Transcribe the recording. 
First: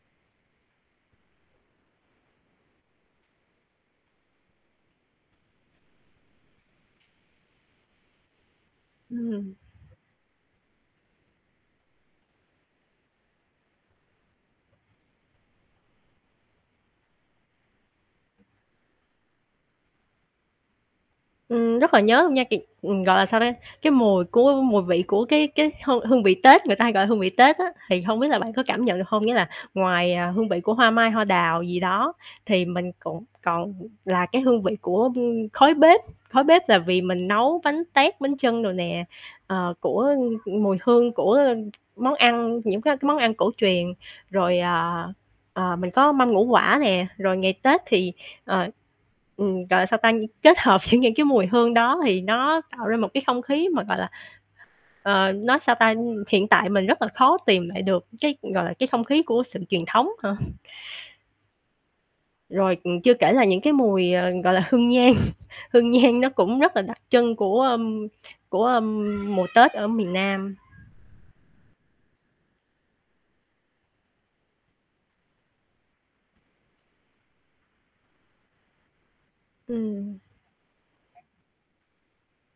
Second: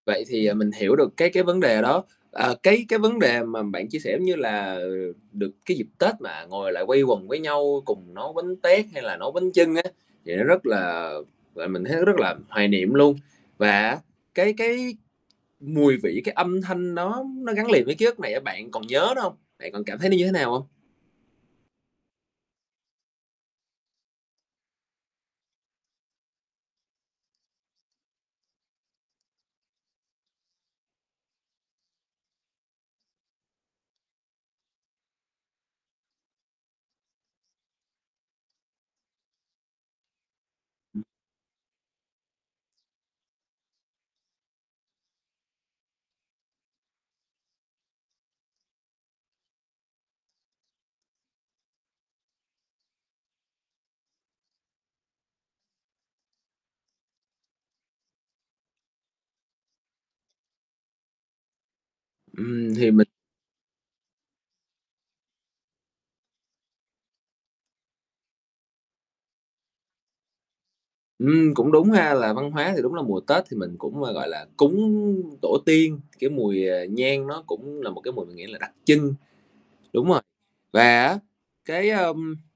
Vậy thì, ờ, mình hiểu được cái cái vấn đề đó. À, cái cái vấn đề mà bạn chia sẻ, giống như là, ờ, được cái dịp Tết mà ngồi lại quây quần với nhau cùng nấu bánh tét hay là nấu bánh Ừm. chưng á, thì nó rất là, gọi, mình thấy nó rất là hoài niệm luôn. Và á, cái cái mùi vị, cái âm thanh đó nó gắn liền với ký ức này á, bạn còn nhớ nữa hông? Bạn còn cảm thấy nó như thế nào hông? Ừm, rất là nhớ luôn nha, [unintelligible] ừm, gọi là sao ta, cái mùi của mùi vị của cái cái hương hương vị Tết, người ta hay gọi hương vị Tết á, thì hông biết là bạn có cảm nhận được hông? Nghĩa là ngoài, à, hương vị của hoa mai, hoa đào gì đó, thì mình cũng còn là cái hương vị của, ưm, khói bếp. Khói bếp là vì mình nấu bánh tét, bánh chưng đồ nè, ờ, của mùi Ừm. hương của món ăn, những cái cái món ăn cổ truyền. Rồi, à, ờ, mình có mâm ngũ quả nè. Rồi ngày Tết thì, ờ, ừm, gọi là, sao ta, kết hợp những những cái mùi hương đó thì nó tạo ra một cái không khí mà, gọi là, ờ, nói sao ta, ừm, hiện tại mình rất là khó tìm lại được cái, gọi là, cái không khí của sự truyền thống hả? Ừm, Rồi, thì ừm, mình chưa kể là những cái mùi, ờ, gọi là, hương nhang. Hương nhang nó cũng rất là đặc trưng của, ưm, của, ưm, mùa Tết ở miền Nam. Ừm, cũng đúng ha. Là văn hóa thì đúng là mùa Tết thì mình cũng, ơ, gọi là, cúng tổ tiên, cái mùi, ờ, nhang nó cũng là một cái mùi mình nghĩ là đặc trưng. Đúng Ừm. rồi, và á, cái, ơm